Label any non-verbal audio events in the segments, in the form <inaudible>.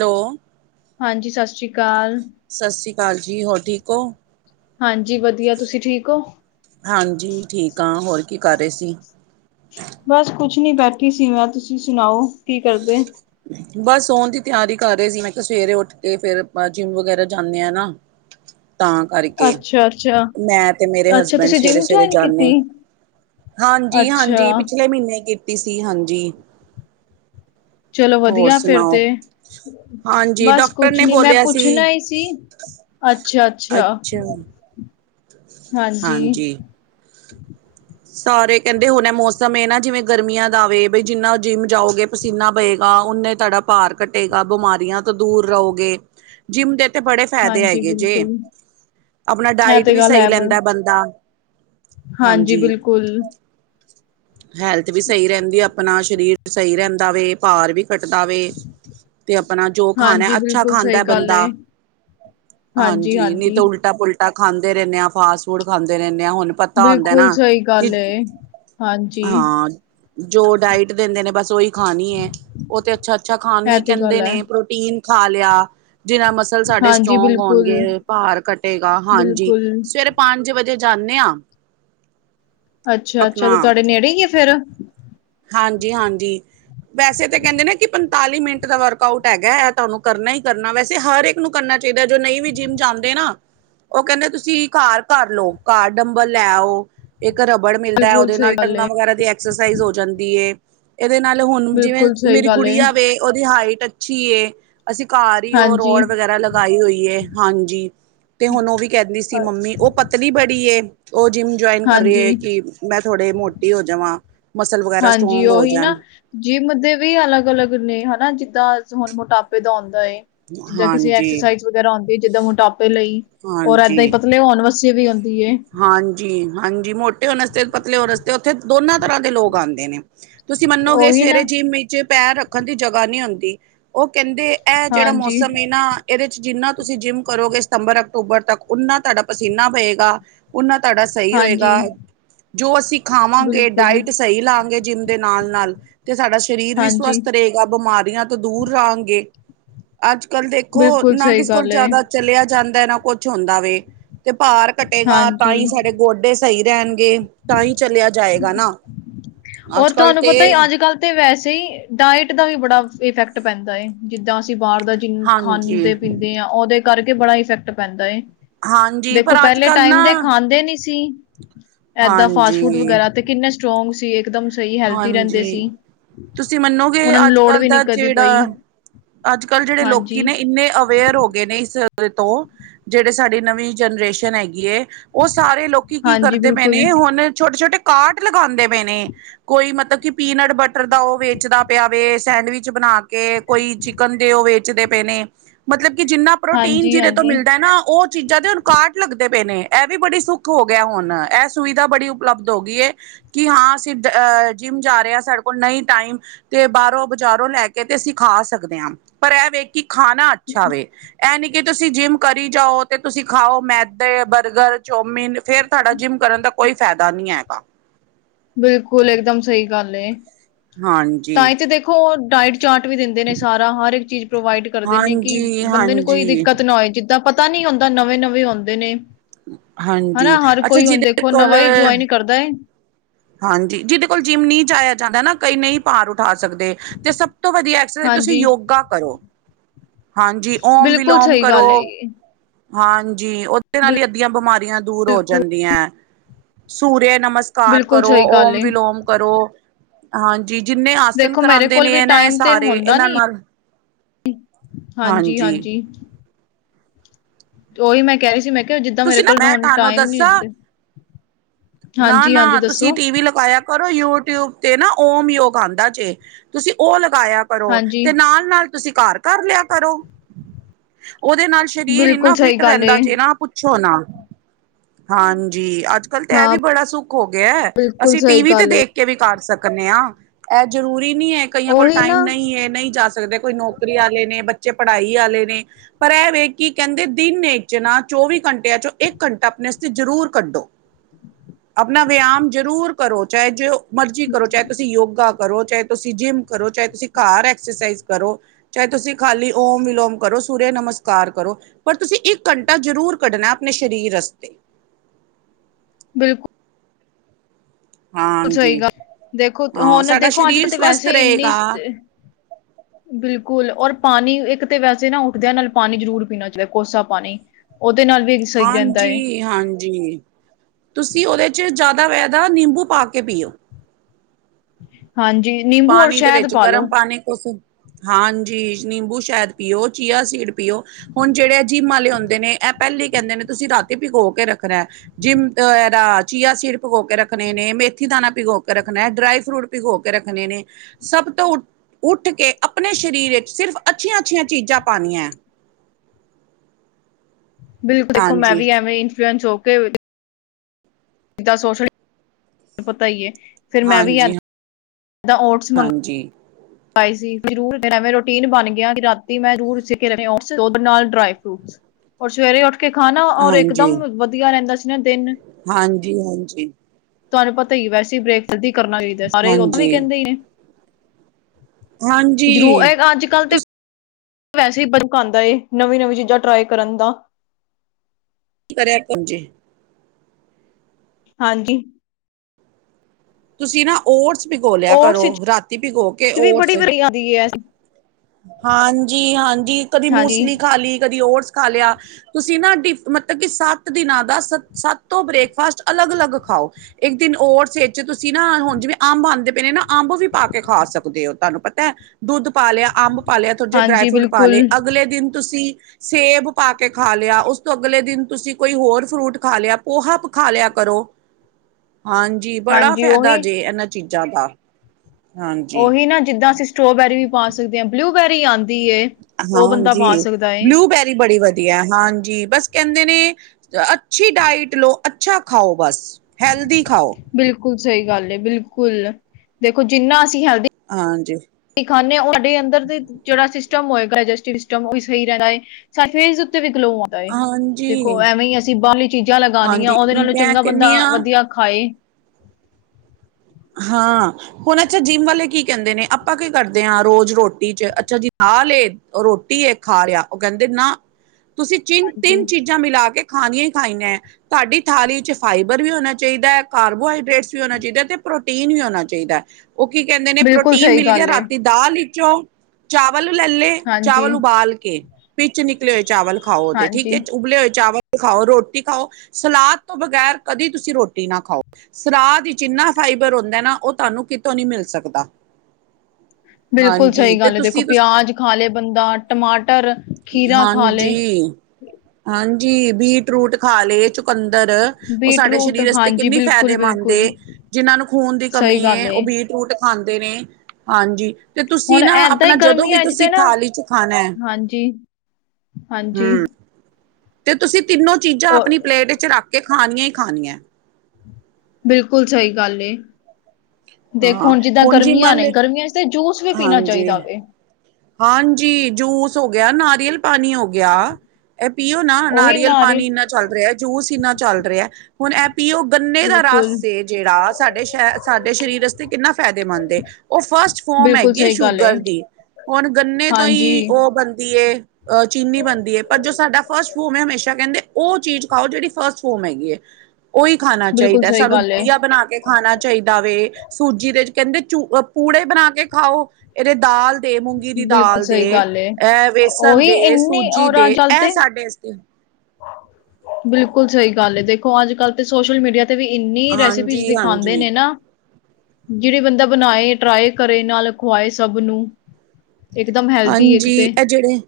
Hello ਹਾਂਜੀ ਸਤਿ ਸ੍ਰੀ ਅਕਾਲ। ਸਤਿ ਸ਼੍ਰੀ ਅਕਾਲ ਜੀ ਹੋਰ ਠੀਕ ਹੋ? ਹਾਂਜੀ ਵਧੀਆ ਤੁਸੀਂ ਠੀਕ ਹੋ? ਹਾਂਜੀ ਠੀਕ ਹਾਂ ਹੋਰ ਕੀ ਕਰ ਰਹੇ ਸੀ? ਬਸ ਕੁਛ ਨੀ ਬੈਠੀ ਸੀ ਮੈਂ ਤੁਸੀਂ ਸੁਣਾਓ ਕੀ ਕਰਦੇ? ਬਸ ਸੋਨ ਦੀ ਤਿਆਰੀ ਕਰ ਰਹੇ ਸੀ ਮੈਂ ਕਿਹਾ ਸਵੇਰੇ ਉੱਠ ਕੇ ਫਿਰ ਆਪਾਂ ਜਿੰਮ ਵਗੈਰਾ ਜਾਂਣੇ ਹਾਂ ਨਾ। <inaudible> ਤਾਂ ਕਰਕੇ ਅੱਛਾ ਅੱਛਾ ਮੈਂ ਤੇ ਮੇਰੇ ਅੱਛਾ ਹਸਬੈਂਡ ਤੁਸੀਂ ਜਿੰਮ ਸਵੇਰੇ-ਸਵੇਰੇ ਜੁਆਇਨ ਜਾਨੇ ਕੀਤੀ ਆ। ਅੱਛਾ ਹਾਂਜੀ-ਹਾਂਜੀ ਪਿਛਲੇ ਮਹੀਨੇ ਕੀਤੀ ਸੀ ਹਾਂਜੀ। ਚਲੋ ਹੋਰ ਵਧੀਆ ਫਿਰ ਸੁਣਾਓ ਤੇ ਹਾਂਜੀ ਬਸ ਡਾਕਟਰ ਕੁਛ ਨੇ ਨੀ ਮੈਂ ਬੋਲਿਆ ਸੀ ਪੁੱਛਣਾ ਹੀ ਸੀ। ਅੱਛਾ-ਅੱਛਾ ਅੱਛਾ ਹਾਂਜੀ। ਸਾਰੇ ਕਹਿੰਦੇ ਹੁਣ ਇ ਮੌਸਮ ਏ ਨਾ ਜਿਵੇਂ ਗਰਮੀਆਂ ਦਾ ਵੇ ਬਈ ਜਿੰਨਾ ਜਿੰਮ ਜਾਓਗੇ। ਪਸੀਨਾ ਬਏਗਾ ਓਨੇ ਤੜਾ ਭਾਰ ਕੱਟੇਗਾ ਬਿਮਾਰੀਆਂ ਤੋਂ ਦੂਰ ਰਹੋਗੇ। ਜਿੰਮ ਦੇ ਤੇ ਬੜੇ ਫਾਇਦੇ ਹਾਂਜੀ ਹੈਗੇ ਜੇ। ਬਿਲਕੁਲ ਆਪਣਾ ਇਹ ਡਾਇਟ ਤੇ ਵੀ ਗੱਲ ਸਹੀ ਹੈ ਵ ਲੈਂਦਾ ਬੰਦਾ। ਹਾਂਜੀ ਬਿਲਕੁਲ। ਹੈਲਥ ਵੀ ਸਹੀ ਰਹਿੰਦੀ ਆਪਣਾ ਸਰੀਰ ਸਹੀ ਰਹਿੰਦਾ ਵੇ, ਭਾਰ ਵੀ। ਕਟਦਾ ਵੇ ਤੇ ਆਪਣਾ ਜੋ ਖਾਣਾ ਹਾਂਜੀ ਅੱਛਾ ਬਿਲਕੁਲ ਸਹੀ ਖਾਂਦਾ ਗੱਲ ਬੰਦਾ। ਏ ਹਾਂਜੀ ਨਹੀਂ ਤੋ ਉਲਟਾ ਪੁਲਟਾ ਖਾਂਦੇ ਰਹਿੰਦੇ ਆ ਫਾਸਟ ਫੂਡ ਖਾਂਦੇ ਰਹਿੰਦੇ ਆ ਹੁਣ। ਪਤਾ ਹੁੰਦਾ ਬਿਲਕੁਲ ਨਾ ਸਹੀ ਕਿ ਗੱਲ ਏ ਹਾਂਜੀ ਇਹ ਹਾਂ ਜੋ ਡਾਇਟ ਦਿੰਦੇ ਨੇ ਬਸ ਉਹੀ ਖਾਣੀ ਏ। ਉਹ ਤੇ ਅੱਛਾ ਅੱਛਾ ਖਾਣ ਨੂੰ ਹੀ ਤੇ ਕਹਿੰਦੇ ਗੱਲ ਹੈ ਨੇ ਪ੍ਰੋਟੀਨ ਖਾ ਲਿਆ ਜਿਨਾ ਮਸ ਮਸਲ ਸਾਡੇ ਹਾਂਜੀ ਸਟਰੋਂਗ ਬਿਲਕੁਲ ਹੋਣਗੇ ਭਾਰ ਕੱਟੇਗਾ ਹਾਂਜੀ ਬਿਲਕੁਲ, ਸਵੇਰੇ ਪੰਜ ਵਜੇ ਜਾਂਣੇ ਹਾਂ। ਅੱਛਾ-ਅੱਛਾ ਤੇ ਤੁਹਾਡੇ ਨੇੜੇ ਹੀ ਆ ਫਿਰ? ਹਾਂਜੀ ਹਾਂਜੀ ਵੈਸੇ ਤਾਂ ਕਹਿੰਦੇ ਨੇ ਕਿ ਪੰਤਾਲੀ ਮਿੰਟ ਦਾ ਵਰਕ ਆਊਟ ਹੈਗਾ ਹੈ ਤੁਹਾਨੂੰ ਕਰਨਾ ਹੀ ਕਰਨਾ ਵੈਸੇ ਹਰ ਇੱਕ ਨੂੰ ਕਰਨਾ ਚਾਹੀਦਾ ਜੋ ਨਹੀਂ ਵੀ ਜਿੰਮ ਜਾਂਦੇ ਨਾ। ਉਹ ਕਹਿੰਦੇ ਤੁਸੀਂ ਘਰ ਕਰ ਲਓ ਘਰ ਡੰਬਰ ਲੈ ਆਓ। ਇੱਕ ਰਬੜ ਮਿਲਦਾ ਬਿਲਕੁਲ ਉਹਦੇ ਨਾਲ ਸਹੀ ਗੱਲ ਟੰਗਾਂ ਏ। ਵਗੈਰਾ ਦੀ ਐਕਸਰਸਾਈਜ਼ ਹੋ ਜਾਂਦੀ ਹੈ। ਇਹਦੇ ਨਾਲ ਹੁਣ ਜਿਵੇਂ ਬਿਲਕੁਲ ਸਹੀ ਮੇਰੀ ਗੱਲ ਏ, ਗੁੜੀ ਵੇ ਉਹਦੀ ਹਾਈਟ ਅੱਛੀ ਏ। ਅਸੀਂ ਘਰ ਹੀ ਉਹ ਹਾਂਜੀ, ਰੋਡ ਵਗੈਰਾ ਲਗਾਈ ਹੋਈ ਏ ਹਾਂਜੀ। ਤੇ ਹੁਣ ਉਹ ਵੀ ਕਹਿੰਦੀ ਸੀ ਅ ਮੰਮੀ ਉਹ ਪਤਲੀ ਬੜੀ ਏ ਉਹ ਜਿੰਮ ਜੁਆਇਨ ਕਰ ਰਹੀ ਏ ਹਾਂਜੀ, ਕਿ। ਮੈਂ ਥੋੜੇ ਮੋਟੀ ਹੋ ਜਾਵਾਂ ਮਸਲ ਵਗੈਰਾ ਜੀ ਸਟਰੋਂਗ ਹੋ ਓਹ ਹੀ ਜਾਣ ਨਾ। ਜਿੰਮ ਦੇ ਵੀ ਅਲੱਗ-ਅਲੱਗ ਨੇ ਹਨਾ ਜਿੱਦਾਂ ਹੁਣ ਮੋਟਾਪੇ ਦਾ ਹੁੰਦਾ ਏ। ਜਿੱਦਾਂ ਕਿਸੇ ਹਾਂਜੀ ਐਕਸਰਸਾਈਜ਼ ਵਗੈਰਾ ਆਉਂਦੀ ਹੈ ਜਿੱਦਾਂ ਮੋਟਾਪੇ ਲਈ ਔਰ ਏਦਾਂ ਹੀ ਹਾਂਜੀ ਪਤਲੇ ਹੋਣ ਵਾਸਤੇ ਸੀ ਵੀ ਆਉਂਦੀ ਏ ਹਾਂਜੀ ਹਾਂਜੀ ਮੋਟੇ ਹੋਣ ਵਾਸਤੇ ਤੇ ਪਤਲੇ ਹੋਣ ਵਾਸਤੇ ਉੱਥੇ ਦੋਨਾਂ ਤਰ੍ਹਾਂ ਦੇ ਲੋਗ ਆੰਦੇ ਨੇ ਤੁਸੀਂ ਮੰਨੋਗੇ ਉਹੀ ਸਵੇਰੇ ਨਾ ਜਿੰਮ ਵਿੱਚ ਪੈਰ ਰੱਖਣ ਦੀ ਜਗ੍ਹਾ ਨੀ ਹੁੰਦੀ ਉਹ ਕਹਿੰਦੇ ਇਹ ਜਿਹੜਾ ਹਾਂਜੀ, ਮੌਸਮ ਏ ਨਾ ਇਹਦੇ ਚ ਜਿੰਨਾ ਤੁਸੀਂ ਜਿੰਮ ਕਰੋਗੇ ਸਤੰਬਰ ਅਕਤੂਬਰ ਤੱਕ ਓਨਾ ਤੁਹਾਡਾ ਪਸੀਨਾ ਬਹੇਗਾ ਉਨਾਂ ਤੁਹਾਡਾ ਸਹੀ ਹਾਂਜੀ, ਰਏਗਾ ਜੋ ਅਸੀਂ ਖਾਵਾਂਗੇ ਬਿਲਕੁਲ, ਡਾਇਟ ਸਹੀ ਲਾਂਗੇ ਜਿੰਮ ਦੇ ਨਾਲ ਨਾਲ ਤੇ ਸਾਡਾ ਸਰੀਰ ਵੀ ਹਾਂਜੀ, ਸਵਸਥ ਰਹੇ। ਜਾਂ ਬਿਮਾਰੀਆਂ ਤੋਂ ਦੂਰ ਰਹਾਂਗੇ ਅੱਜ-ਕੱਲ ਦੇਖੋ ਬਿਲਕੁਲ ਨਾ ਸਹੀ ਕਿਸ ਕੋਲ ਗੱਲ ਏ, ਜ਼ਿਆਦਾ ਚਲਿਆ ਜਾਂਦਾ ਨਾ ਕੁਛ ਹੁੰਦਾ ਵੇ ਤੇ ਭਾਰ ਘਟੇਗਾ ਹਾਂਜੀ। ਜਿਹੜੇ ਗੋਡੇ ਸਹੀ ਰਹਿਣਗੇ ਤਾਂ ਹੀ ਚਲਿਆ ਜਾਏਗਾ ਨਾ ਅੱਜ ਹੋਰ ਕੱਲ ਤੁਹਾਨੂੰ ਤੇ ਪਤਾ ਹੀ ਅੱਜ ਕੱਲ੍ਹ ਤੇ ਵੈਸੇ ਹੀ ਡਾਇਟ ਦਾ ਵੀ ਬੜਾ ਇਫੈਕਟ ਪੈਂਦਾ ਏ ਜਿੱਦਾਂ ਅਸੀਂ ਬਾਹਰ ਦਾ ਕਿਨਾ ਹਾਂਜੀ ਖਾਂਦੇ ਪੀਂਦੇ ਆ ਉਹਦੇ ਕਰਕੇ ਬੜਾ ਇਫੈਕਟ ਪੈਂਦਾ ਏ ਹਾਂਜੀ ਦੇਖੋ ਪਰ ਅੱਜ ਪਹਿਲੇ ਕੱਲ ਨਾ ਟਾਈਮ ਦੇ ਖਾਂਦੇ ਨਹੀਂ ਸੀ ਏਦਾਂ ਫਾਸਟ ਫੂਡ ਹਾਂਜੀ ਵਗੈਰਾ ਤੇ ਕਿੰਨੇ ਸਟਰੋਂਗ ਸੀ ਇਕਦਮ ਸਹੀ ਹੈਲਦੀ ਰਹਿੰਦੇ ਹਾਂਜੀ, ਸੀ। ਤੁਸੀਂ ਮੰਨੋਗੇ ਉਹਨਾਂ ਨੂੰ ਅੱਜ ਲੋੜ ਕੱਲ ਵੀ ਨੀ ਦਾ ਕਦੀ ਪਈ ਜਿਹੜਾ ਅੱਜ ਕੱਲ੍ਹ ਜਿਹੜੇ ਲੋਕੀ ਹਾਂਜੀ, ਨੇ ਇੰਨੇ ਅਵੇਅਰ ਹੋ ਗਏ ਨੇ ਸਬ ਤੋਂ ਜੇਹੜੇ ਸਾਡੀ ਨਵੀਂ ਜੇਨਰੇਸ਼ਨ ਹੈਗੀ ਏ ਉਹ ਸਾਰੇ ਲੋਕੀ ਕੀ ਹਾਂਜੀ ਕਰਦੇ ਪਏ ਬਿਲਕੁਲ, ਨੇ ਹੁਣ ਛੋਟੇ ਛੋਟੇ ਕਾਰਟ ਲਗਾਉਂਦੇ ਪਏ ਨੇ ਕੋਈ ਮਤਲਬ ਕਿ ਪੀਨਟ ਬਟਰ ਦਾ ਉਹ ਵੇਚਦਾ ਪਿਆ ਵੇ ਸੈਂਡਵਿਚ ਬਣਾ ਕੇ ਕੋਈ ਚਿਕਨ ਦੇ ਉਹ ਵੇਚਦੇ ਪਏ ਨੇ ਮਤਲਬ ਕਿ ਜਿੰਨਾ ਪ੍ਰੋਟੀਨ ਜਿਹਦੇ ਤੋਂ ਹਾਂਜੀ-ਹਾਂਜੀ, ਮਿਲਦਾ ਨਾ ਉਹ ਚੀਜ਼ਾਂ ਦੇੁ ਹੁਣ ਕਾਰਟ ਲੱਗਦੇ ਪਏ ਨੇ ਇਹ ਵੀ ਬੜੀ ਸੁੱਖ ਹੋ ਗਿਆ ਹੁਣ ਇਹ ਸੁਵਿਧਾ ਬੜੀ ਉਪਲਬਧ ਹੋ ਗਈ ਏ ਕਿ ਹਾਂ ਅਸੀਂ ਅ ਜਿੰਮ ਜਾ ਰਹੇ ਹਾਂ ਸਾਡੇ ਕੋਲ ਨਹੀਂ ਟਾਈਮ। ਤੇ ਬਾਹਰੋਂ ਬਜ਼ਾਰੋਂ ਲੈ ਕੇ ਤੇ ਅਸੀ ਖਾ ਸਕਦੇ ਹਾਂ। ਪਰ ਇਹ ਵਖ ਕਿ ਖਾਣਾ ਅੱਛਾ ਵੇ ਏਹ ਨੀ ਕਿ ਤੁਸੀਂ ਜਿੰਮ ਕਰੀ ਜਾਓ ਤੇ ਤੁਸੀਂ ਖਾਓ ਮੈਦੇ, ਬਰਗਰ, ਚੌਮਿਨ। ਫੇਰ ਤੁਹਾਡਾ ਜਿੰਮ ਕਰਨ ਦਾ ਕੋਈ ਫਾਇਦਾ ਨੀ ਹੈਗਾ ਬਿਲਕੁਲ ਇਕਦਮ ਸਹੀ ਗਲ ਏ। ਹਾਂਜੀ ਤਾਹੀ ਤਾ ਦੇਖੋ ਡਾਈਟ ਚਾਰਟ ਵੀ ਦਿੰਦੇ ਨੇ ਸਾਰਾ ਹਰ ਇੱਕ ਚੀਜ਼ ਪ੍ਰੋਵਾਈਡ ਕਰਦੇ ਨੇ। ਕਿ ਹਾਂਜੀ ਬੰਦੇ ਨੂੰ ਕੋਈ ਹਾਂਜੀ ਦਿੱਕਤ ਨਾ ਆਏ। ਜਿੱ ਦਾ ਪਤਾ ਨੀ ਹੁੰਦਾ ਨਵੇਂ-ਨਵੇਂ ਹੁੰਦੇ ਨੇ। ਹਾਂਜੀ ਹਨਾ ਹਰ ਅੱਛਾ ਕੋਈ ਹੁਣ ਜਿਹਦੇ ਦੇਖੋ ਕੋਲ ਨਵਾਂ ਹੀ ਜੋਇਨ ਕਰਦਾ ਏ ਹਾਂਜੀ ਜਿਹਦੇ ਕੋਲ ਜਿੰਮ ਨਹੀਂ ਜਾਇਆ ਜਾਂਦਾ ਨਾ ਕਈ ਨਹੀਂ ਭਾਰ ਉਠਾ ਸਕਦੇ ਤੇ ਸਭ ਤੋਂ ਵਧੀਆ ਐਕਸਰਸਾਈਜ਼ ਤੁਸੀਂ ਹਾਂਜੀ ਯੋਗਾ ਕਰੋ ਹਾਂਜੀ ਓਮ ਬਿਲਕੁਲ ਵਿਲੋਮ ਸਹੀ ਕਰੋ ਗੱਲ ਏ ਹਾਂਜੀ ਉਹਦੇ ਨਾਲ ਹੀ ਅੱਧੀਆਂ ਬਿਮਾਰੀਆਂ ਦੂਰ ਹੋ ਬਿਲਕੁਲ ਜਾਂਦੀਆਂ ਸੂਰਯ ਨਮਸ ਬਿਲਕੁਲ ਸਹੀ ਗੱਲ ਏ। ਕੰਮ ਕਰੋ। ਹਾਂਜੀ, ਜਿੰਨੇ ਆਸਨ ਦੇਖੋ ਮੇਰੇ ਕਰਾਦੇ ਕੋਲ ਨੇ ਵੀ ਇਹਨਾਂ ਸਾਰੇ ਇਹਨਾਂ ਨਾਲ ਹਾਂਜੀ- ਹਾਂਜੀ! ਉਹੀ ਮੈਂ ਕਹਿ ਰਹੀ ਸੀ ਮੈਂ ਕਿਹਾ ਜਿੱਦਾਂ ਮੇਰੇ ਤੁਸੀਂ ਨਾ, ਕੋਲ ਮੈਂ ਹੁਣ ਤੁਹਾਨੂੰ ਟਾਈਮ ਨੀ ਦੱਸਾਂ ਹੁੰਦੇ ਨਾ ਨਾ ਹਾਂਜੀ-ਹਾਂਜੀ ਤੁਸੀਂ ਦੱਸੋ ਟੀ ਵੀ ਲਗਾਇਆ। ਕਰੋ ਯੂਟਿਊਬ ਤੇ ਨਾ ਓਮ ਯੋਗ ਆਦਾ ਜੇ ਤੁਸੀਂ ਉਹ ਲਗਾਇਆ ਕਰੋ। ਕਰੋ ਹਾਂਜੀ ਤੇ ਨਾਲ ਨਾਲ ਤੁਸੀਂ ਘਰ ਕਰ ਲਿਆ ਕਰੋ। ਉਹਦੇ ਨਾਲ ਸਰੀਰ ਬਿਲਕੁਲ ਇਨਾ ਸਹੀ ਫਿਟ ਗੱਲ ਰਹਿੰਦਾ ਏ ਜੇ ਨਾ ਪੁੱਛੋ ਨਾ। ਹਾਂਜੀ, ਅੱਜ-ਕੱਲ ਤਾਂ ਇਹ ਹਾਂ ਵੀ ਬੜਾ ਸੁੱਖ ਹੋ ਗਿਆ ਬਿਲਕੁਲ ਅਸੀਂ ਟੀ ਸਹੀ ਵੀ ਤੇ ਗੱਲ ਏ ਦੇਖ ਕੇ ਵੀ ਕਰ ਸਕਦੇ ਹਾਂ ਇਹ ਜ਼ਰੂਰੀ ਨੀ ਏ ਕਈਆਂ ਕੋਲ ਉਹੀ ਨਾ ਟਾਈਮ ਨਈ ਐ ਨਹੀਂ ਜਾ ਸਕਦੇ ਕੋਈ ਨੌਕਰੀ ਨੌਕਰੀ ਆਲੇ ਨੇ ਬੱਚੇ ਪੜ੍ਹਾਈ ਆਲੇ ਨੇ ਪਰ ਇਹ ਵੇਖ ਕਿ ਕਹਿੰਦੇ ਦਿਨ ਵਿੱਚ ਨਾ ਚੌਵੀ ਚ ਇੱਕ ਕੰਟਾ ਅਪਨੇ ਜ਼ਰੂਰ ਕੱਢੋ ਅਪਨਾ ਵਿਆਮ ਜ਼ਰੂਰ ਕਰੋ ਚਾਹੇ ਮਰਜ਼ੀ ਕਰੋ ਚਾਏ ਬਿਲਕੁਲ ਤੁਸੀਂ ਯੋਗਾ ਕਰੋ ਚਾਏ ਤੁਸੀਂ ਜਿੰਮ ਕਰੋ ਚਾਏ ਤੁਸੀਂ ਘਰ ਐਕਸਰਸਾਈਜ਼ ਕਰੋ ਚਾਏ ਤੁਸੀਂ ਖਾਲੀ ਓਮ ਵਿਲੋਮ ਕਰੋ ਸੂਰਯ ਨਮਸਕਾਰ ਕਰੋ ਪਰ ਤੁਸੀਂ ਇੱਕ ਘੰਟਾ ਜ਼ਰੂਰ ਕੱਢਨਾ ਅਪਨੇ ਸਰੀਰ ਅਸਤੇ ਬਿਲਕੁਲ ਸਹੀ ਹਾਂਜੀ ਗੱਲ ਦੇਖੋ ਹਾਂ ਹੁਣ ਸਾਡਾ ਦੇਖੋ ਅੱਜ ਕੱਲ ਸਰੀਰ ਤੇ ਸਵਸਥ ਵੈਸੇ ਇੰਨੀ ਰਏਗਾ ਬਿਲਕੁਲ ਔਰ ਪਾਣੀ ਇੱਕ ਤਾਂ ਵੈਸੇ ਨਾ ਉੱਠਦਿਆਂ ਨਾਲ ਪਾਣੀ ਜ਼ਰੂਰ ਪੀਣਾ ਚਾਹੀਦਾ ਕੋਸਾ ਪਾਣੀ ਉਹਦੇ ਨਾਲ ਵੀ ਸਹੀ ਰਹਿੰਦਾ ਏ ਹਾਂਜੀ, ਹਾਂਜੀ ਤੁਸੀਂ ਓਦੇ 'ਚ ਜ਼ਿਆਦਾ ਵੈਦਾ ਨਿੰਬੂ ਪਾ ਕੇ ਪੀਓ ਹਾਂਜੀ ਨਿੰਬੂ ਔਰ ਪਾਣੀ ਦੇ ਸ਼ਹਿਦ ਵਿੱਚ ਪਾ ਗਰਮ ਲੋ ਪਾਣੀ ਕੁਛ ਹਾਂਜੀ ਨਿੰਬੂ ਸ਼ਾਇਦ ਪੀਓ ਚੀਆ ਸੀਡ ਪੀਓ ਹੁਣ ਜਿਹੜੇ ਅੇ ਜਿੰਮ ਵਾਲੇ ਹੁੰਦੇ ਨੇ ਅੇ ਪਹਿਲੇ ਕਹਿੰਦੇ ਨੇ ਤੁਸੀਂ ਰਾਤੀ ਭਿਗੋ ਕੇ ਰੱਖਣਾ ਜਿੰਮ ਇਹਦਾ ਚੀਆ ਸੀਡ ਭਿਗੋ ਕੇ ਰੱਖਣੇ ਨੇ ਮੇਥੀ ਦਾਣਾ ਭਿਗੋ ਕੇ ਰੱਖਣਾ ਡਰਾਈ ਫਰੂਟ ਭਿਗੋ ਕੇ ਰੱਖਣਾ ਨੇ ਸਭ ਤੋਂ ਉੱਠ ਕੇ ਆਪਣੇ ਸਰੀਰ ਵਿੱਚ ਸਿਰਫ ਅੱਛੀਆਂ ਅੱਛੀਆਂ ਚੀਜ਼ਾਂ ਪਾਣੀਏ ਬਿਲਕੁਲ ਦੇਖੋ ਮੈਂ ਹਾਂਜੀ ਵੀ ਐਵੇਂ ਇਨਫਲੂਐਂਸ ਹੋ ਕੇ ਸੋਸ਼ਲ ਪਤਾ ਹੀ ਏ ਫਿਰ ਮੈਂ ਵੀ ਹਾਂਜੀ ਹਾਂਜੀ ਪਾਈ ਸੀ ਜਰੂਰ ਐਵੇਂ ਰੋਟੀਨ ਬਣ ਗਿਆ ਰਾਤੀ ਮੈਂ ਜ਼ਰੂਰ ਦੁੱਧ ਨਾਲ ਡਰਾਈ ਫਰੂਟਸ ਰ ਸਵੇਰੇ ਉੱਠ ਕੇ ਖਾਣਾ ਔਰ ਹਾਂਜੀ, ਇਕਦਮ ਵਧੀਆ ਰਹਿੰਦਾ ਸੀ ਨਾ ਦਿਨ ਹਾਂਜੀ ਹਾਂਜੀ ਤੁਹਾਨੂੰ ਪਤਾ ਹੀ ਵੈਸੇ ਹੀ ਬ੍ਰੇਕ ਸਿੱਧ ਹੀ ਕਰਨਾ ਚਾਹੀਦਾ ਸਾਰੇ ਉਦੋਂ ਵੀ ਹਾਂਜੀ, ਕਹਿੰਦੇ ਹੀ ਨੇ ਜ਼ਰੂਰ ਹਾਂਜੀ। ਇਹ ਅੱਜ ਕੱਲ੍ਹ ਤੇ ਵੈਸੇ ਹੀ ਬਣਕ ਆਉਂਦਾ ਨਵੀਂ ਨਵੀਂ ਚੀਜ਼ਾਂ ਟਰਾਈ ਕਰਨ ਦਾ <unintelligible> ਕੀ ਕਰਿਆ ਕਰ ਜੇ ਹਾਂਜੀ ਤੁਸੀਂ ਨਾ ਓਟਸ ਭਿਗੋ ਲਿਆ ਕਰੋ ਓਟਸ ਵਿੱਚ ਰਾਤੀ ਭਿਗੋ ਕੇ ਵੀ ਓਟਸ <inaudible> ਹਾਂਜੀ, ਹਾਂਜੀ ਕਦੀ ਹਾਂਜੀ ਮੂਸਲੀ ਖਾ ਲੀ ਕਦੀ ਓਟਸ ਖਾ ਲਿਆ ਤੁਸੀਂ ਨਾ ਡਿ ਮਤਲਬ ਕਿ ਸੱਤ ਦਿਨਾਂ ਦਾ ਸ ਸੱਤ ਤੋਂ ਬ੍ਰੇਕਫਾਸਟ ਅਲੱਗ ਅਲੱਗ ਖਾਓ ਇੱਕ ਦਿਨ ਓਟਸ ਚ ਤੁਸੀਂ ਨਾ ਹੁਣ ਜਿਵੇਂ ਅੰਬ ਆਉਂਦੇ ਪਏ ਨੇ ਨਾ ਅੰਬ ਵੀ ਪਾ ਕੇ ਖਾ ਸਕਦੇ ਹੋ ਤੁਹਾਨੂੰ ਪਤਾ ਦੁੱਧ ਪਾ ਲਿਆ ਅੰਬ ਪਾ ਲਿਆ ਦੁਜੇ ਡਰਾਈ ਹਾਂਜੀ ਫਰੂਟ ਪਾ ਬਿਲਕੁਲ ਲੇ ਅਗਲੇ ਦਿਨ ਤੁਸੀਂ ਸੇਬ ਪਾ ਕੇ ਖਾ ਲਿਆ ਉਸ ਤੋਂ ਅਗਲੇ ਦਿਨ ਤੁਸੀਂ ਕੋਈ ਹੋਰ ਫਰੂਟ ਖਾ ਲਿਆ ਪੋਹਾ ਖਾ ਲਿਆ ਕਰੋ ਹਾਂਜੀ ਬੜਾ ਹਾਂਜੀ ਫਾਇਦਾ ਉਹੀ ਜੇ ਇਨਾਂ ਚੀਜ਼ਾਂ ਦਾ ਹਾਂਜੀ ਉਹੀ ਨਾ ਜਿੱਦਾਂ ਅਸੀਂ ਸਟ੍ਰੋਬੈਰੀ ਵੀ ਪਾ ਸਕਦੇ ਹਾਂ ਬਲੂਬੈਰੀ ਆਂਦੀ ਏ ਉਹ ਬੰਦਾ ਪਾ ਹਾਂਜੀ ਸਕਦਾ ਏ ਬਲੂਬੇਰੀ ਬੜੀ ਵਧੀਆ ਹਾਂਜੀ ਬਸ ਕਹਿੰਦਾ ਨੇ ਅੱਛੀ ਡਾਇਟ ਲੋ ਅੱਛਾ ਖਾਓ ਬਸ ਹੈਲਦੀ ਖਾਓ ਬਿਲਕੁਲ ਸਈ ਗੱਲ ਏ ਬਿਲਕੁਲ ਦੇਖੋ ਜਿੰਨਾ ਅਸੀਂ ਹੈਲਦੀ ਹਾਂਜੀ ਖਾਂਦੇ ਅੰਦਰ ਜਿਹੜਾ ਸਿਸਟਮ ਹੋਏਗਾ ਡਾਈਜੈਸਟਿਵ ਸਿਸਟਮ ਸਹੀ ਰਹਦਾ ਹੈ ਸਾ ਫੇਸ ਉੱਤੇ ਵੀ ਗਲੋ ਆ ਦੇਖੋ ਹਾਂਜੀ ਐਵੇਂ ਈ ਅਸੀਂ ਬਾਰਲੀ ਚੀਜ਼ਾਂ ਲਗਾਨੀਆਂ ਹਾਂਜੀ ਉਦੇ ਨਾਲੋਂ ਮੈਂ ਚੰਗਾ ਬੰਦਾ ਕਹਿੰਦੀ ਹਾਂ ਵਧੀਆ ਖਾਏ ਹਾਂ ਹੁਣ ਅੱਛਾ ਜਿੰਮ ਵਾਲੇ ਕੀ ਕਹਿੰਦੇ ਨੇ ਆਪਾਂ ਕੀ ਕਰਦੇ ਆ ਰੋਜ਼ ਰੋਟੀ ਚ ਅੱਚਾ ਜੀ ਆ ਲਏ ਰੋਟੀ ਇਕ ਖਾ ਰਿਹਾ ਉ ਕਹਿੰਦੇ ਨਾ ਤੁਸੀਂ ਚਿੰਨ ਹਾਂਜੀ ਤਿੰਨ ਚੀਜ਼ਾਂ ਮਿਲਾ ਕੇ ਖਾਣੀਆਂ ਹੀ ਖਾਈਆਂ ਤਾ <unintelligible> ਡੀ ਥਾਲੀ ਚ ਫਾਈਬਰ ਵੀ ਹੋਣਾ ਚਾਹੀਦਾ ਹੈ ਕਾਰਬੋ ਹਾਈਦਰੇਟਸ ਹੋਣਾ ਚਾਹੀਦਾ ਤੇ ਪ੍ਰੋਟੀਨ ਵੀ ਹੋਣਾ ਚਾਹੀਦਾ ਉਹ ਕੀ ਕਹਿੰਦੇ ਨੇ ਬਿਲਕੁਲ ਪ੍ਰੋਟੀਨ ਸਹੀ ਮਿਲ ਗਿਆ ਗੱਲ ਏ ਰਾਤੀ। ਦਾਲ ਵਿੱਚੋਂ ਚਾਵਲ ਲੈ ਲੇ ਹਾਂਜੀ ਚਾਵਲ ਉਬਾਲ ਕੇ ਪਿਚ ਨਿਕਲੇ ਹੋਏ ਚਾਵਲ ਖਾਓ ਓਦੇ ਠੀਕ ਹਾਂਜੀ। ਐ ਉਬਲੇ ਹੋਏ ਚਾਵਲ ਖਾਓ ਰੋਟੀ ਖਾਓ ਸਲਾਦ ਤੋਂ ਬਗ਼ੈਰ ਕਦੀ ਤੁਸੀਂ ਰੋਟੀ ਨਾ ਖਾਓ ਸਲਾਦ ਵਿੱਚ ਇੰਨਾਂ ਫਾਈਬਰ ਹੁੰਦਾ ਨਾ ਉਹ ਤੁਹਾਨੂੰ ਕਿਤੋਂ ਨੀ ਮਿਲ ਸਕਦਾ। ਬਿਲਕੁਲ ਹਾਂਜੀ ਸਹੀ ਤੇ ਗੱਲ ਐ ਦੇਖੋ ਤੁਸੀਂ ਪਿਆਜ ਖਾ ਲਏ ਬੰਦਾ ਟਮਾਟਰ ਖੀਰਾ ਖਾ ਲਏ ਹਾਂਜੀ ਹਾਂਜੀ ਬੀਟ ਰੂਟ ਖਾ ਲਏ ਚੁਕੰਦਰ ਉਹ ਸਾਡੇ ਬੀਟਰੂਟ ਸਰੀਰ ਵਾਸਤੇ ਹਾਂਜੀ ਕਿੰਨੀ ਬਿਲਕੁਲ ਫਾਇਦੇਮੰਦ ਏ ਬਿਲਕੁਲ। ਜਿਹਨਾਂ ਨੂੰ ਖ਼ੂਨ ਦੀ ਕਮੀ ਸਹੀ ਗੱਲ ਐ ਏ ਉਹ ਬੀਟ ਰੂਟ ਖਾਂਦੇ ਨੇ ਹਾਂਜੀ। ਤੇ ਤੁਸੀਂ ਹੁਣ ਨਾ ਏਦਾਂ ਹੀ ਆਪਣਾ ਜਦੋਂ ਵੀ ਗਰਮੀਆਂ ਚ ਤੁਸੀਂ ਤੇ ਨਾ ਥਾਲੀ ਚ ਖਾਣਾ ਹੈ। ਹਾਂਜੀ ਹਾਂਜੀ। ਹਮ ਤੇ ਤੁਸੀਂ ਤਿੰਨੋ ਚੀਜ਼ਾਂ ਉਹ ਆਪਣੀ ਪਲੇਟ ਚ ਰੱਖ ਕੇ ਖਾਣੀਆਂ ਈ ਖਾਣੀਆਂ। ਬਿਲਕੁਲ ਸਹੀ ਗੱਲ ਏ ਦੇਖੋ ਹਾਂ ਹੁਣ ਜਿੱਦਾਂ ਜੀ ਗਰਮੀਆਂ ਮੰਨ ਨੇ ਲ ਗਰਮੀਆਂ ਤੇ ਜੂਸ ਵੀ ਪੀਣਾ ਚਾਹੀਦਾ ਹਾਂਜੀ ਵੈ ਹਾਂਜੀ, ਜੂਸ ਹੋ ਗਿਆ ਨਾਰੀਅਲ ਪਾਣੀ ਹੋ ਗਿਆ। ਇਹ ਪੀਓ ਨਾ ਨਾਰੀਅਲ ਪਾਣੀ ਇੰਨਾ ਚੱਲ ਰਿਹਾ ਜੂਸ ਇੰਨਾ ਚੱਲ ਰਿਹਾ ਹੁਣ ਇਹ ਪੀਵੋ ਗੰਨੇ ਦਾ ਬਿਲਕੁਲ ਰਸ ਏ ਜਿਹੜਾ ਸਾਡੇ ਸਰੀਰ ਵਾਸਤੇ ਕਿੰਨਾ ਫਾਇਦੇਮੰਦ ਏ ਉਹ ਫਸਟ ਫੋਮ ਬਿਲਕੁਲ ਹੈਗੀ ਐ ਸਹੀ ਗੱਲ ਏ ਸ਼ੂਗਰ ਦੀ ਹੁਣ ਗੰਨੇ ਤੋਂ ਹਾਂਜੀ ਹੀ ਉਹ ਬਣਦੀ ਏ ਅਹ ਚੀਨੀ ਬਣਦੀ ਐ ਪਰ ਜੋ ਸਾਡਾ ਫਸਟ ਫੋਮ ਐ ਹਮੇਸ਼ਾ ਕਹਿੰਦੇ ਉਹ ਚੀਜ਼ ਖਾਓ ਜਿਹੜੀ ਫਸਟ ਫੋਮ ਹੈਗੀ ਐ। ਉਹੀ ਖਾਣਾ ਬਿਲਕੁਲ ਚਾਹੀਦਾ ਸਹੀ ਸਾਨੂੰ ਗੱਲ ਏ ਦਲੀਆ ਬਣਾ ਕੇ ਖਾਣਾ ਚਾਹੀਦਾ ਵੈ ਸੂਜੀ ਦੇ ਕਹਿੰਦੇ ਚੂ ਪੂੜੇ ਬਣਾ ਕੇ ਖਾਓ ਇਹਦੇ ਦਾਲ ਦੇ ਮੂੰਗੀ ਦੀ ਬਿਲਕੁਲ ਦਾਲ ਸਹੀ ਦੇ ਗੱਲ ਏ ਇਹ ਵੇਸਣ ਉਹੀ ਦੇ ਇੰਨੀ ਸੂਜੀ ਔਰ ਦੇ ਅੱਜ ਕੱਲ ਇਹ ਤੇ ਸਾਡੇ ਵਾਸਤੇ ਬਿਲਕੁਲ ਸਹੀ ਗੱਲ ਦੇਖੋ ਅੱਜ ਕੱਲ ਤੇ ਸੋਸ਼ਲ ਮੀਡੀਆ ਤੇ ਵੀ ਇੰਨੀ ਰੈਸਿਪੀ ਹਾਂਜੀ ਦਿਖਾਂਦੇ ਹਾਂਜੀ ਨੇ ਨਾ ਜਿਹੜੇ ਬੰਦਾ ਬਣਾਏ ਟਰਾਈ ਕਰੇ ਨਾਲ ਖਵਾਏ ਸਭ ਨੂੰ ਇਕਦਮ ਹੈਲਦੀ ਇੱਕ ਹਾਂਜੀ ਤੇ ਐ ਜਿਹੜੇ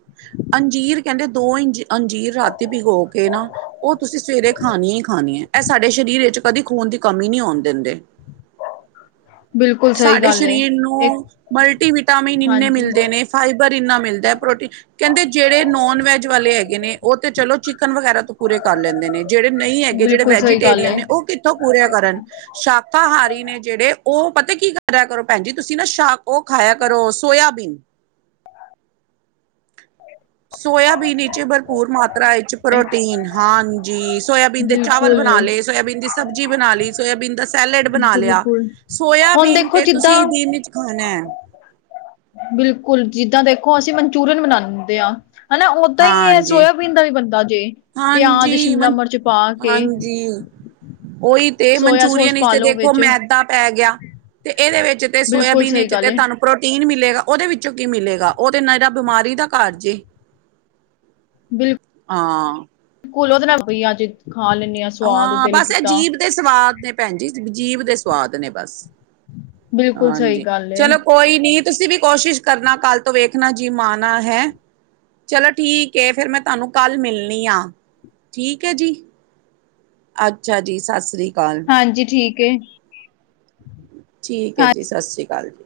ਅੰਜੀਰ ਕਹਿੰਦੇ ਦੋ ਅੰ ਅੰਜੀਰ ਰਾਤੀ ਭਿਗੋ ਕੇ ਨਾ ਉਹ ਤੁਸੀਂ ਸਵੇਰੇ ਖਾਣੀ ਈ ਖਾਣੀ ਐ ਇਹ ਸਾਡੇ ਸਰੀਰ ਵਿੱਚ ਕਦੇ ਖੂਨ ਦੀ ਕਮੀ ਨਹੀਂ ਆਉਣ ਦਿੰਦੇ। ਬਿਲਕੁਲ ਸਹੀ ਸਾਡੇ ਗੱਲ ਏ ਸਰੀਰ ਇੱਕ ਨੂੰ ਮਲਟੀਵਿਟਾਮਿਨ ਇੰਨੇ ਹਾਂਜੀ ਮਿਲਦੇ ਨੇ ਫਾਈਬਰ ਇੰਨਾ ਮਿਲਦਾ ਪ੍ਰੋਟੀਨ ਕਹਿੰਦੇ ਜਿਹੜੇ ਨੋਨ ਵੈਜ ਵਾਲੇ ਹੈਗੇ ਨੇ ਉਹ ਤੇ ਚਲੋ ਚਿਕਨ ਵਗੈਰਾ ਤੋਂ ਪੂਰੇ ਕਰ ਲੈਂਦੇ ਨੇ ਜਿਹੜੇ ਨਹੀਂ ਹੈਗੇ ਜਿਹੜੇ ਬਿਲਕੁਲ ਸਹੀ ਗੱਲ ਵੈਜੀਟੇਰੀਅਨ ਏ ਨੇ ਉਹ ਤੋਂ ਪੂਰੀ ਕਰਨ ਸ਼ਾਕਾਹਾਰੀ ਨੇ ਜਿਹੜੇ ਉਹ ਪਤਾ ਕੀ ਕਰਿਆ ਕਰੋ ਭੈਣ ਜੀ ਤੁਸੀਂ ਨਾ ਸ਼ ਉਹ ਖਾਇਆ ਕਰੋ ਸੋਇਆਬੀਨ ਸੋਇਆਬੀਨ ਵਿੱਚ ਭਰਪੂਰ ਮਾਤਰਾ ਵਿੱਚ ਪ੍ਰੋਟੀਨ ਹਾਂਜੀ, ਸੋਇਆਬੀਨ ਦੇ ਚਾਵਲ ਬਿਲਕੁਲ ਬਣਾ ਲਏ ਸੋਆਬੀਨ ਦੀ ਸਬਜ਼ੀ ਬਣਾ ਲਈ। ਸੋਇਆਬੀਨ ਦਾ ਸੈਲਡ ਬਣਾ ਲਿਆ ਬਿਲਕੁਲ ਹੁਣ ਸੋਇਆਬੀਨ ਦੇਖੋ ਤੇ ਜਿੱਦਾਂ ਤੁਸੀਂ ਦਿਨ ਵਿੱਚ ਖਾਣਾ ਬਿਲਕੁਲ ਜਿੱਦਾਂ ਦੇਖੋ ਅਸੀਂ ਮਨਚੂਰੀਅਨ ਬਣਾਂਦੇ ਆ ਹਨਾ ਓਦਾਂ ਹੀ ਇਹ ਹਾਂਜੀ, ਸੋਇਆ ਪੀਦਾ ਵੀ ਬਣਦਾ ਜੇ ਪਿਆਜ ਹਾਂਜੀ, ਸ਼ਿਮਲਾ ਮਿਰਚ ਪਾ ਕੇ ਹਾਂਜੀ ਉਹੀ ਤੇ ਸੋਇਆ ਮਨਚੂਰੀਅਨ ਸੋਸ ਵਿੱਚ ਪਾ ਤੇ ਲੋ ਦੇਖੋ ਮੈਦਾ ਪੈ ਗਿਆ ਤੇ ਇਹਦੇ ਵਿੱਚ ਤੇ ਬਿਲਕੁਲ ਸੋਇਆਬੀਨ ਸਹੀ ਵਿੱਚ ਗੱਲ ਤੇ ਏ ਤੁਹਾਨੂੰ ਪ੍ਰੋਟੀਨ ਮਿਲੇਗਾ ਉਹਦੇ ਵਿੱਚੋਂ ਕੀ ਮਿਲੇਗਾ ਉਹ ਤੇ ਨੀਰਾ ਬਿਮਾਰੀ ਦਾ ਘਰ ਜੇ <unintelligible> ਬਿਲ ਹਾਂ। ਘੁਲੋਦੇ ਨਾਲ ਬਈਆ ਅਜੇ ਖਾ ਲੈਣੇ ਆ ਸਵਾਦ ਹਾਂ ਦਿਲ ਬਸ ਇਹ ਕੀਤਾ। ਜੀਭ ਦੇ ਸਵਾਦ ਨੇ ਭੈਣ ਜੀ ਜੀਭ ਦੇ ਸਵਾਦ ਨੇ ਬਸ ਬਿਲਕੁਲ ਸਹੀ ਹਾਂਜੀ ਗੱਲ ਏ ਚਲੋ ਕੋਈ ਨੀ ਤੁਸੀਂ ਵੀ ਕੋਸ਼ਿਸ਼ ਕਰਨਾ ਕੱਲ੍ਹ ਤੋਂ ਵੇਖਣਾ ਜਿੰਮ ਆਣਾ ਹੈ। ਚਲੋ ਠੀਕ ਐ ਫੇਰ ਮੈਂ ਤੁਹਾਨੂੰ ਕੱਲ ਮਿਲਣੀ ਹਾਂ ਠੀਕ ਹੈ ਜੀ। ਅੱਛਾ ਜੀ, ਸਸ ਰੀ ਕਾਲ। ਹਾਂਜੀ, ਠੀਕ ਏ। ਠੀਕ ਐ ਹਾਂ ਜੀ, ਸਸ ਰੀ ਕਾਲ ਜੀ।